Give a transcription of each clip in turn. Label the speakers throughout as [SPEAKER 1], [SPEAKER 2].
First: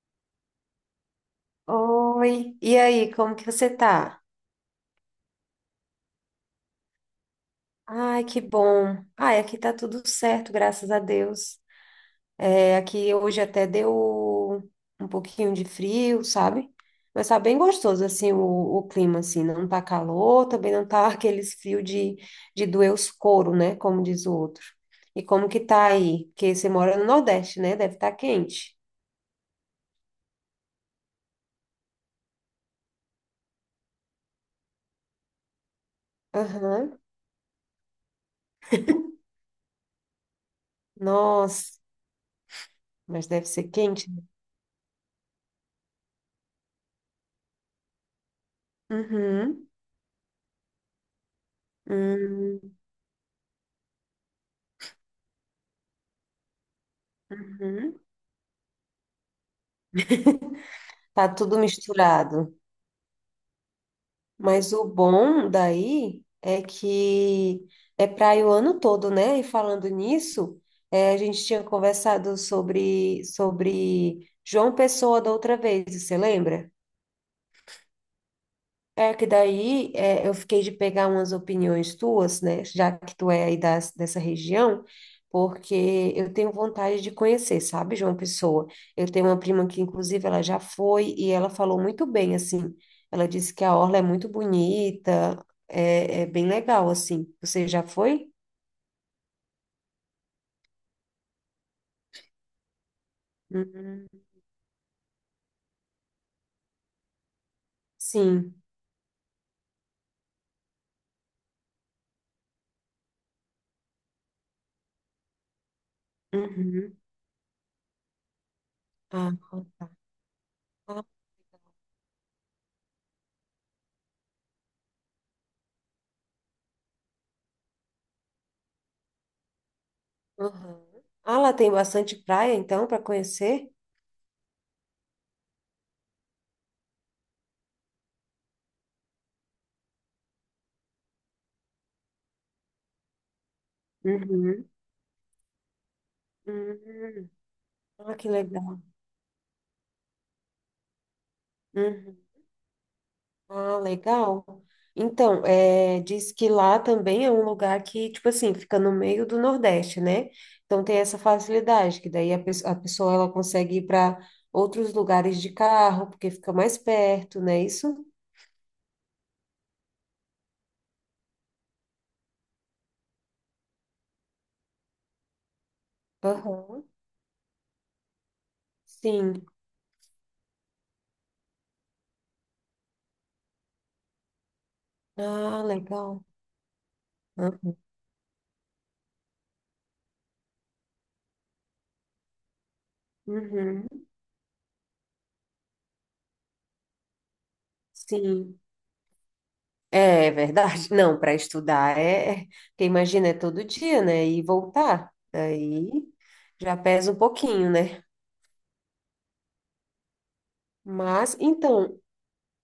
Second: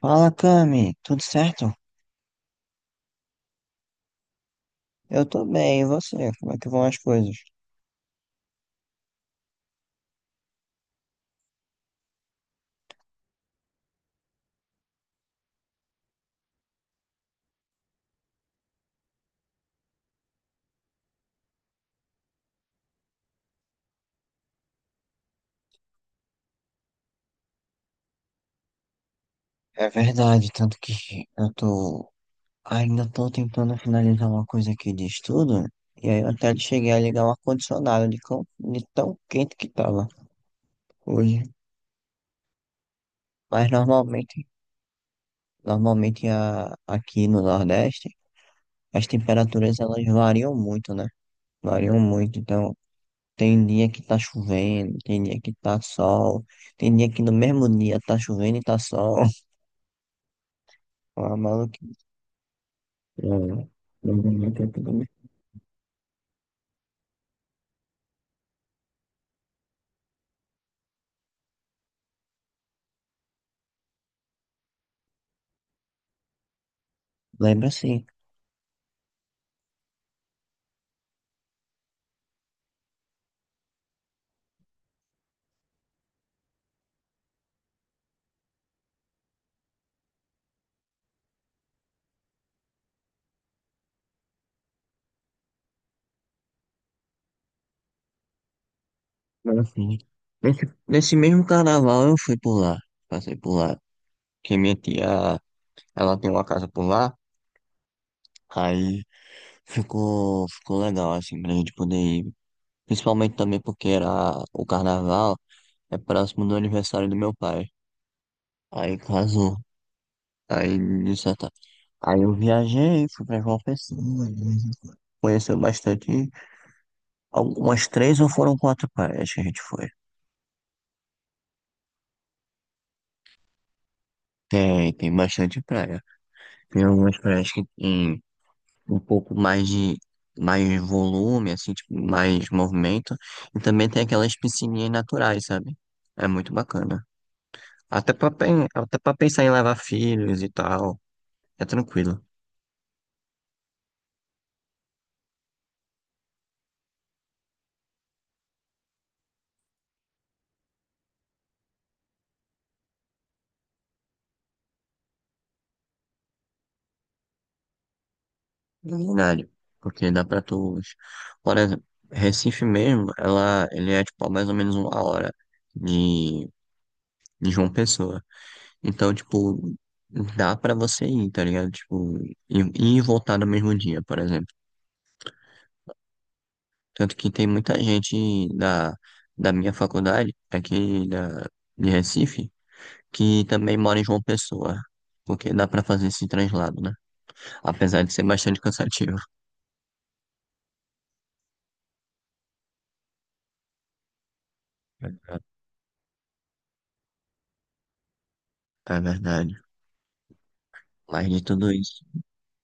[SPEAKER 1] Fala, Cami, tudo certo?
[SPEAKER 2] Oi, e aí, como que você tá?
[SPEAKER 1] Eu tô bem, e você? Como é que vão as coisas?
[SPEAKER 2] Ai, que bom. Ai, aqui tá tudo certo, graças a Deus. É, aqui hoje até deu um pouquinho de frio, sabe? Mas tá bem gostoso, assim, o clima, assim, não tá calor, também não tá aqueles frio de doer os couro, né, como diz o outro. E como que tá aí? Porque você mora no Nordeste, né? Deve estar quente.
[SPEAKER 1] É verdade, tanto que eu tô. Ainda tô tentando finalizar uma coisa aqui de estudo, e aí eu até cheguei
[SPEAKER 2] Aham.
[SPEAKER 1] a ligar o ar-condicionado de tão quente que tava hoje.
[SPEAKER 2] Nossa, mas deve ser
[SPEAKER 1] Mas
[SPEAKER 2] quente. Né?
[SPEAKER 1] normalmente aqui no Nordeste, as
[SPEAKER 2] Uhum.
[SPEAKER 1] temperaturas elas variam muito, né? Variam muito,
[SPEAKER 2] Hum,
[SPEAKER 1] então tem dia que tá chovendo, tem dia que tá sol, tem dia que no mesmo dia
[SPEAKER 2] uhum.
[SPEAKER 1] tá chovendo e tá sol.
[SPEAKER 2] Tá
[SPEAKER 1] Uma
[SPEAKER 2] tudo
[SPEAKER 1] maluquice.
[SPEAKER 2] misturado.
[SPEAKER 1] Não, não vou nem
[SPEAKER 2] Mas
[SPEAKER 1] tentar.
[SPEAKER 2] o bom daí é que é praia o ano todo, né? E falando nisso, a gente tinha conversado sobre João Pessoa da outra vez, você lembra?
[SPEAKER 1] Lembra assim.
[SPEAKER 2] É que daí é, eu fiquei de pegar umas opiniões tuas, né? Já que tu é aí dessa região, porque eu tenho vontade de conhecer, sabe, João Pessoa? Eu tenho uma prima que, inclusive, ela já foi e ela falou muito bem, assim. Ela disse que a orla é muito bonita, é bem legal, assim. Você já foi?
[SPEAKER 1] Lembra assim. Nesse mesmo carnaval eu fui por lá. Passei por lá.
[SPEAKER 2] Uhum.
[SPEAKER 1] Que minha tia, ela tem uma casa por lá.
[SPEAKER 2] Sim.
[SPEAKER 1] Aí ficou legal, assim, pra gente poder ir. Principalmente também porque era o carnaval, é próximo do
[SPEAKER 2] Uhum.
[SPEAKER 1] aniversário do meu pai. Aí
[SPEAKER 2] Ah,
[SPEAKER 1] casou.
[SPEAKER 2] tá.
[SPEAKER 1] Aí,
[SPEAKER 2] Ah,
[SPEAKER 1] de certa- aí eu viajei, fui pra João Pessoa. Conheceu bastante. Algumas três ou foram quatro praias que a gente foi.
[SPEAKER 2] uhum. Ah, lá tem bastante praia, então, para conhecer?
[SPEAKER 1] Tem bastante praia. Tem algumas praias que tem um pouco mais de mais volume, assim, tipo, mais movimento. E também tem aquelas
[SPEAKER 2] Uhum.
[SPEAKER 1] piscininhas naturais, sabe? É muito bacana.
[SPEAKER 2] Uhum. Ah, que legal.
[SPEAKER 1] Até pra pensar em levar filhos e tal. É
[SPEAKER 2] Uhum.
[SPEAKER 1] tranquilo.
[SPEAKER 2] Ah, legal. Então, é, diz que lá também é um lugar que, tipo assim, fica no meio do Nordeste, né? Então tem essa facilidade, que daí a pessoa ela consegue ir para outros lugares de carro, porque fica mais perto, né? Isso?
[SPEAKER 1] Na verdade. Porque dá pra tu. Por exemplo, Recife mesmo, ele é tipo a mais ou menos uma hora de,
[SPEAKER 2] Aham.
[SPEAKER 1] de João Pessoa. Então,
[SPEAKER 2] Sim.
[SPEAKER 1] tipo, dá pra você ir, tá ligado? Tipo, ir e voltar no mesmo dia, por exemplo.
[SPEAKER 2] Ah, legal.
[SPEAKER 1] Tanto que tem
[SPEAKER 2] Ah,
[SPEAKER 1] muita gente da minha faculdade, de Recife, que também
[SPEAKER 2] uhum.
[SPEAKER 1] mora em João Pessoa. Porque dá pra fazer esse translado, né? Apesar de ser
[SPEAKER 2] Sim.
[SPEAKER 1] bastante cansativo.
[SPEAKER 2] É verdade. Não, para estudar é, porque imagina, é todo dia, né? E voltar. Aí já pesa um pouquinho, né?
[SPEAKER 1] É verdade. Mas
[SPEAKER 2] Mas,
[SPEAKER 1] de tudo
[SPEAKER 2] então,
[SPEAKER 1] isso.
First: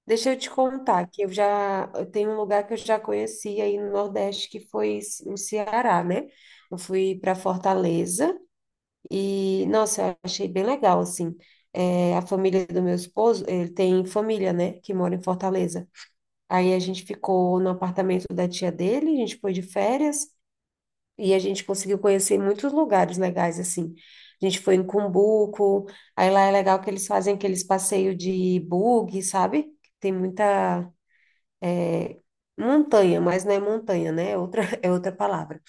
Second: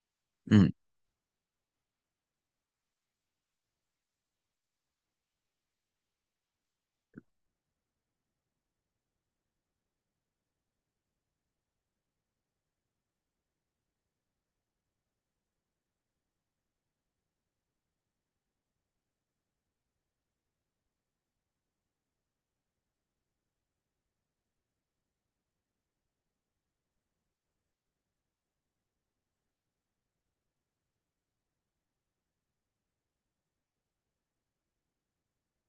[SPEAKER 2] deixa eu te
[SPEAKER 1] Hum.
[SPEAKER 2] contar que eu tenho um lugar que eu já conheci aí no Nordeste que foi no Ceará, né? Eu fui para Fortaleza e, nossa, eu achei bem legal, assim. A família do meu esposo, ele tem família, né, que mora em Fortaleza. Aí a gente ficou no apartamento da tia dele, a gente foi de férias e a gente conseguiu conhecer muitos lugares legais, assim. A gente foi em Cumbuco, aí lá é legal que eles fazem aqueles passeios de buggy, sabe? Tem muita montanha, mas não é montanha, né? É outra, é outra palavra.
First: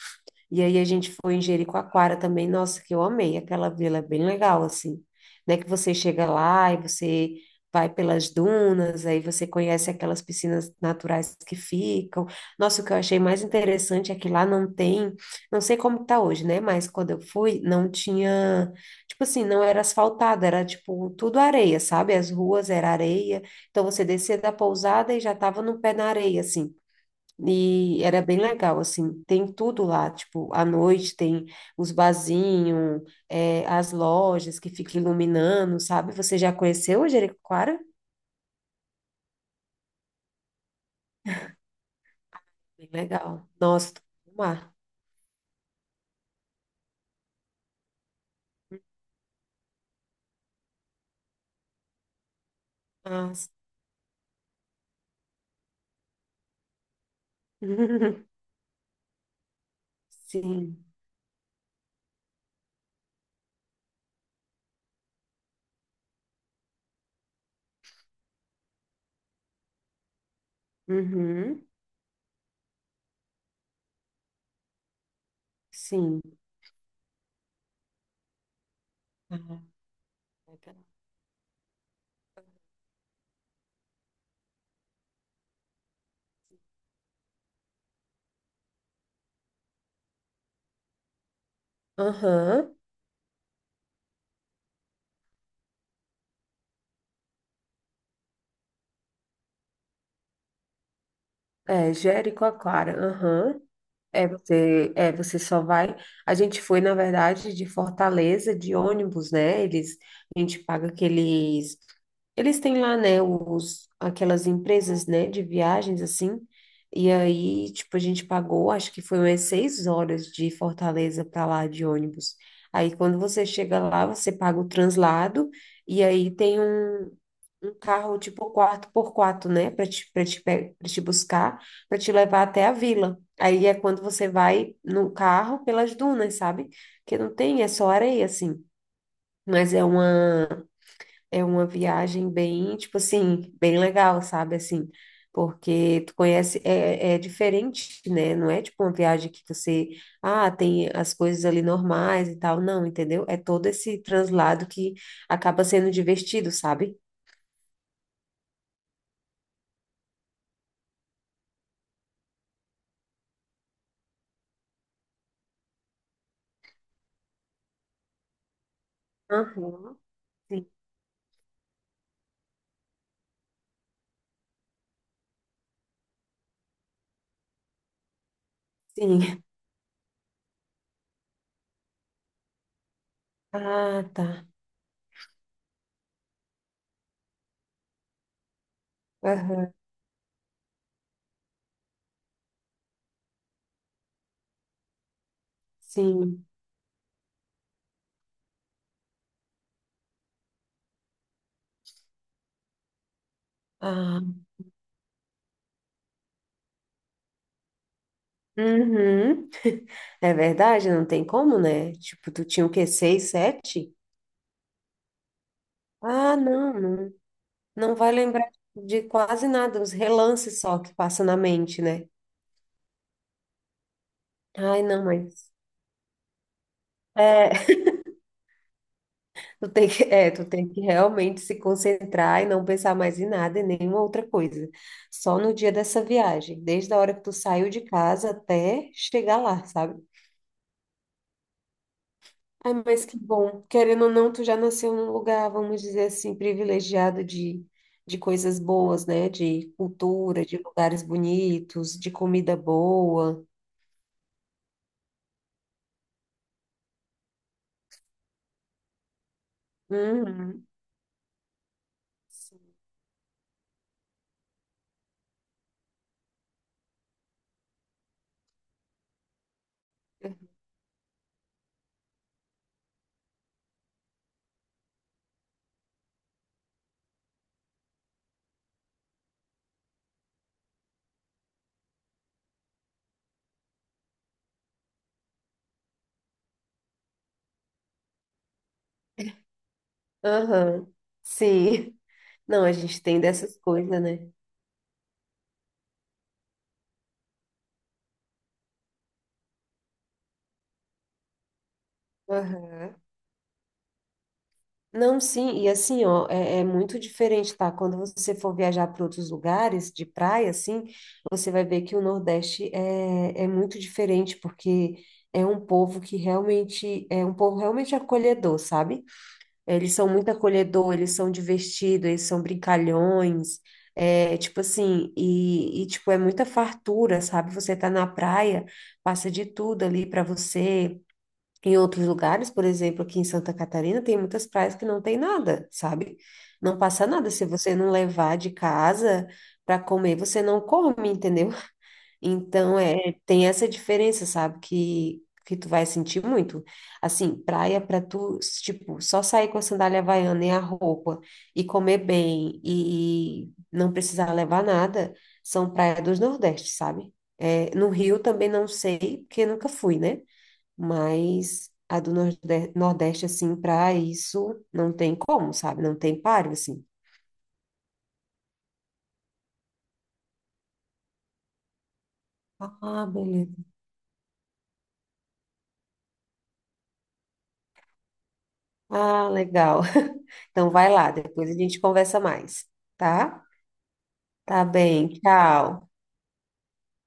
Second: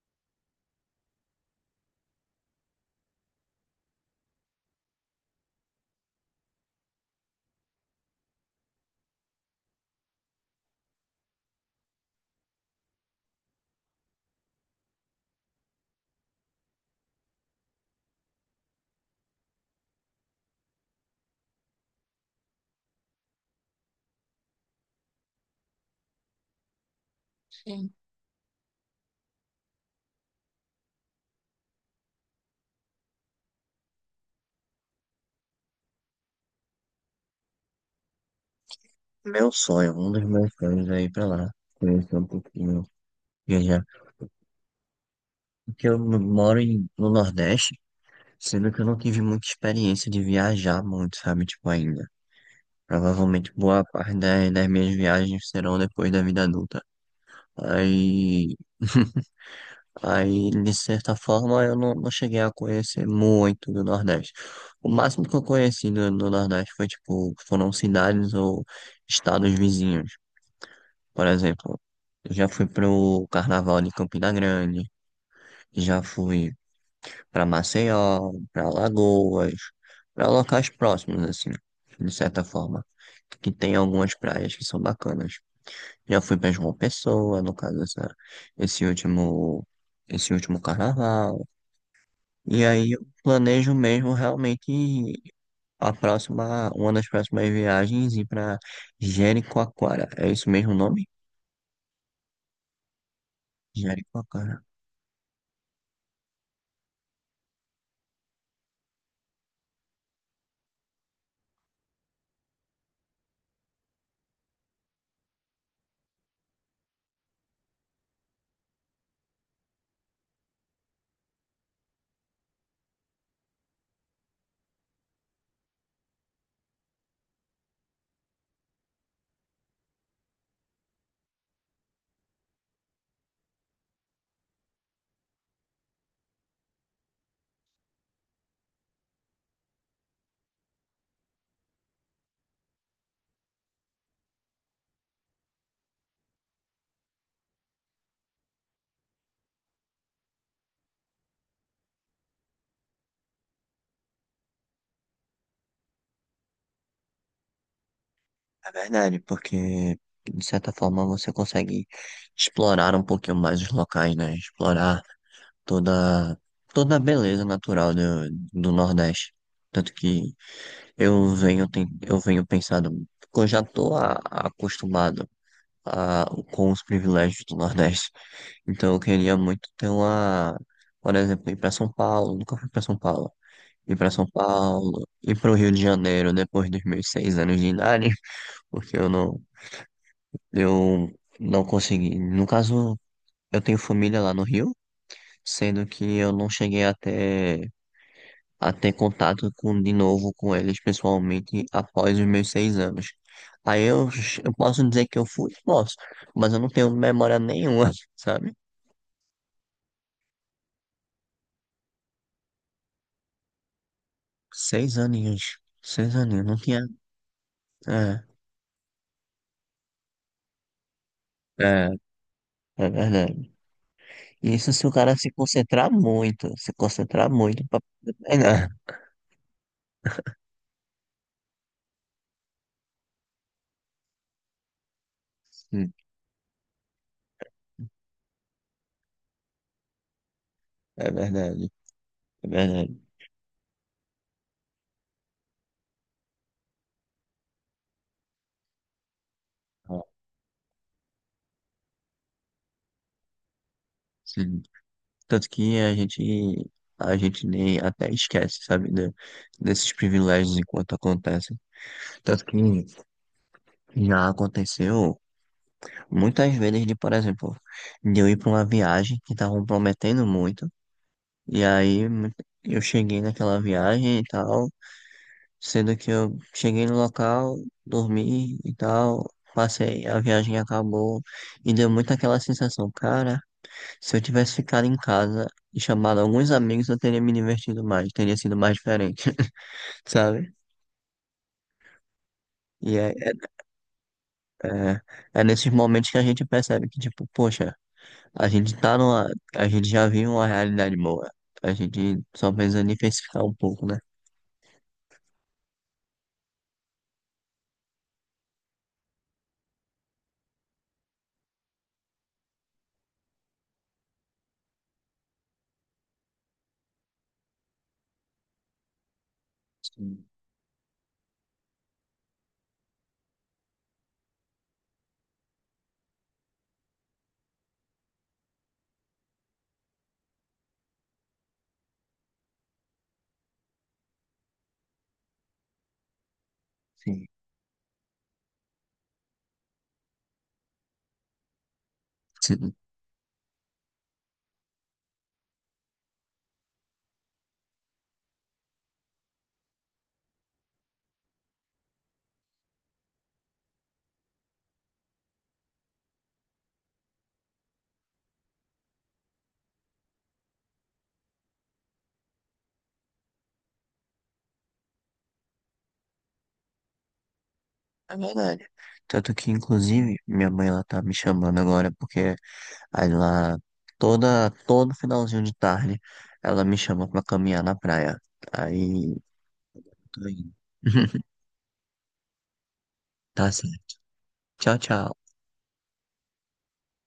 [SPEAKER 2] E aí a gente foi em Jericoacoara também, nossa, que eu amei aquela vila, é bem legal, assim, né, que você chega lá e você vai pelas dunas, aí você conhece aquelas piscinas naturais que ficam, nossa, o que eu achei mais interessante é que lá não tem, não sei como tá hoje, né, mas quando eu fui, não tinha, tipo assim, não era asfaltado, era tipo tudo areia, sabe, as ruas era areia, então você descia da pousada e já tava no pé na areia, assim,
[SPEAKER 1] Sim.
[SPEAKER 2] e era bem legal, assim, tem tudo lá, tipo, à noite tem os barzinhos, é, as lojas que ficam iluminando, sabe? Você já conheceu o Jericoacoara?
[SPEAKER 1] Meu sonho, um dos meus sonhos é ir pra lá. Conhecer um pouquinho.
[SPEAKER 2] Bem legal.
[SPEAKER 1] Viajar.
[SPEAKER 2] Nossa, tô com mar.
[SPEAKER 1] Porque eu moro em- no Nordeste. Sendo que eu não tive muita experiência de viajar muito, sabe? Tipo, ainda.
[SPEAKER 2] Nossa.
[SPEAKER 1] Provavelmente boa parte das minhas viagens serão depois da vida adulta. Aí, aí de
[SPEAKER 2] Sim.
[SPEAKER 1] certa forma, eu não, não cheguei a conhecer muito do Nordeste. O máximo que eu conheci do Nordeste foi, tipo, foram cidades ou estados vizinhos. Por
[SPEAKER 2] Uhum.
[SPEAKER 1] exemplo, eu já fui pro Carnaval de Campina Grande, já
[SPEAKER 2] Sim.
[SPEAKER 1] fui para Maceió, para Lagoas,
[SPEAKER 2] Ah,
[SPEAKER 1] para locais
[SPEAKER 2] legal.
[SPEAKER 1] próximos, assim, de certa forma, que tem algumas praias que são bacanas. Já fui para João Pessoa, no caso, esse último, esse último carnaval. E
[SPEAKER 2] Aham.
[SPEAKER 1] aí eu planejo mesmo realmente uma das próximas viagens ir para Jericoacoara. É isso mesmo o nome?
[SPEAKER 2] É, Jericoacoara. Aham. É,
[SPEAKER 1] Jericoacoara.
[SPEAKER 2] você, é, você só vai. A gente foi, na verdade, de Fortaleza, de ônibus, né? Eles, a gente paga aqueles. Eles têm lá, né, os, aquelas empresas, né, de viagens, assim. E aí, tipo, a gente pagou, acho que foi umas 6 horas de Fortaleza para lá de ônibus. Aí, quando você chega lá, você paga o translado. E aí tem um carro tipo 4 por quatro, né? Pra te buscar, para te levar até a vila. Aí é quando você vai no carro pelas dunas, sabe? Que não tem, é só areia, assim. Mas é uma viagem bem, tipo assim, bem legal, sabe? Assim, porque tu conhece, é diferente, né? Não é tipo uma viagem que você, tem as coisas ali normais e tal. Não, entendeu? É todo esse translado que acaba sendo divertido, sabe?
[SPEAKER 1] É verdade, porque de certa forma você consegue explorar um pouquinho mais os locais, né? Explorar toda, toda a beleza natural do Nordeste. Tanto
[SPEAKER 2] Aham.
[SPEAKER 1] que eu venho pensando, porque eu já estou acostumado a, com os privilégios do Nordeste. Então eu queria
[SPEAKER 2] Sim.
[SPEAKER 1] muito ter uma, por exemplo, ir para São Paulo, nunca fui para São Paulo. Ir
[SPEAKER 2] Ah,
[SPEAKER 1] para São
[SPEAKER 2] tá.
[SPEAKER 1] Paulo, ir para o Rio de Janeiro depois dos meus seis anos de idade, porque
[SPEAKER 2] Aham.
[SPEAKER 1] eu não consegui. No caso, eu tenho família lá no Rio, sendo que eu
[SPEAKER 2] Sim.
[SPEAKER 1] não cheguei até a ter contato com, de novo com eles pessoalmente após os meus seis anos. Aí eu,
[SPEAKER 2] Ah,
[SPEAKER 1] eu posso dizer que eu fui? Posso, mas eu não tenho memória nenhuma, sabe?
[SPEAKER 2] uhum. É verdade, não tem como, né? Tipo, tu tinha o quê? Seis, sete?
[SPEAKER 1] Seis aninhos. Seis
[SPEAKER 2] Ah,
[SPEAKER 1] aninhos, não
[SPEAKER 2] não,
[SPEAKER 1] tinha.
[SPEAKER 2] não. Não vai
[SPEAKER 1] É,
[SPEAKER 2] lembrar de quase nada, os relances só que passam na mente,
[SPEAKER 1] é,
[SPEAKER 2] né?
[SPEAKER 1] é verdade. Isso
[SPEAKER 2] Ai,
[SPEAKER 1] se o
[SPEAKER 2] não,
[SPEAKER 1] cara se
[SPEAKER 2] mas.
[SPEAKER 1] concentrar muito, se concentrar
[SPEAKER 2] É,
[SPEAKER 1] muito pra. É, não.
[SPEAKER 2] tu tem que realmente se concentrar e não pensar mais em nada e nenhuma outra coisa. Só no dia
[SPEAKER 1] Sim,
[SPEAKER 2] dessa viagem, desde a hora que tu saiu de casa até chegar lá, sabe?
[SPEAKER 1] é verdade, é
[SPEAKER 2] Ai,
[SPEAKER 1] verdade.
[SPEAKER 2] mas que bom. Querendo ou não, tu já nasceu num lugar, vamos dizer assim, privilegiado de coisas boas, né? De
[SPEAKER 1] Ah.
[SPEAKER 2] cultura, de lugares bonitos, de comida boa.
[SPEAKER 1] Sim. Tanto que a gente nem até esquece, sabe, desses privilégios
[SPEAKER 2] Uhum.
[SPEAKER 1] enquanto acontecem. Tanto que
[SPEAKER 2] Sim.
[SPEAKER 1] já aconteceu muitas vezes de, por exemplo, de eu ir para uma viagem que estavam prometendo muito, e aí mu- eu cheguei naquela viagem e tal, sendo que eu cheguei no local, dormi e tal, passei, a viagem acabou, e deu muito aquela sensação, cara. Se eu tivesse ficado em casa e chamado alguns amigos, eu teria me divertido mais, teria sido mais diferente, sabe?
[SPEAKER 2] Aham. Sim. Não, a
[SPEAKER 1] E
[SPEAKER 2] gente
[SPEAKER 1] é,
[SPEAKER 2] tem dessas coisas, né?
[SPEAKER 1] é, é, é nesses momentos que a gente percebe que, tipo, poxa, a gente tá numa, a gente já vive uma realidade boa. A gente só precisa
[SPEAKER 2] Aham.
[SPEAKER 1] diversificar um pouco, né?
[SPEAKER 2] Não, sim, e assim, ó, é muito diferente, tá? Quando você for viajar para outros lugares de praia, assim, você vai ver que o Nordeste é muito diferente, porque é um povo realmente acolhedor, sabe? Eles são
[SPEAKER 1] Sim,
[SPEAKER 2] muito acolhedor, eles são divertidos, eles são brincalhões, tipo assim, e, tipo, é muita fartura, sabe? Você tá na praia, passa de tudo ali para você. Em outros lugares, por exemplo, aqui em Santa Catarina, tem muitas praias que não tem nada, sabe? Não passa
[SPEAKER 1] sim.
[SPEAKER 2] nada. Se você não levar de casa para comer, você não come, entendeu?
[SPEAKER 1] Sim.
[SPEAKER 2] Então, é, tem essa diferença, sabe? Que tu vai sentir muito. Assim, praia para tu, tipo, só sair com a sandália havaiana e a roupa e comer bem e não precisar levar nada, são praias dos Nordeste, sabe? É, no Rio também não sei, porque nunca fui, né? Mas a do Nordeste, assim, para isso não tem como, sabe? Não tem páreo, assim.
[SPEAKER 1] É verdade. Tanto que, inclusive, minha mãe, ela tá me chamando agora, porque
[SPEAKER 2] Ah,
[SPEAKER 1] aí
[SPEAKER 2] beleza.
[SPEAKER 1] lá, todo finalzinho de tarde, ela me chama pra caminhar na praia. Aí
[SPEAKER 2] Ah, legal.
[SPEAKER 1] tô indo.
[SPEAKER 2] Então vai lá, depois a gente conversa mais, tá?
[SPEAKER 1] Tá certo.
[SPEAKER 2] Tá
[SPEAKER 1] Tchau,
[SPEAKER 2] bem,
[SPEAKER 1] tchau.
[SPEAKER 2] tchau.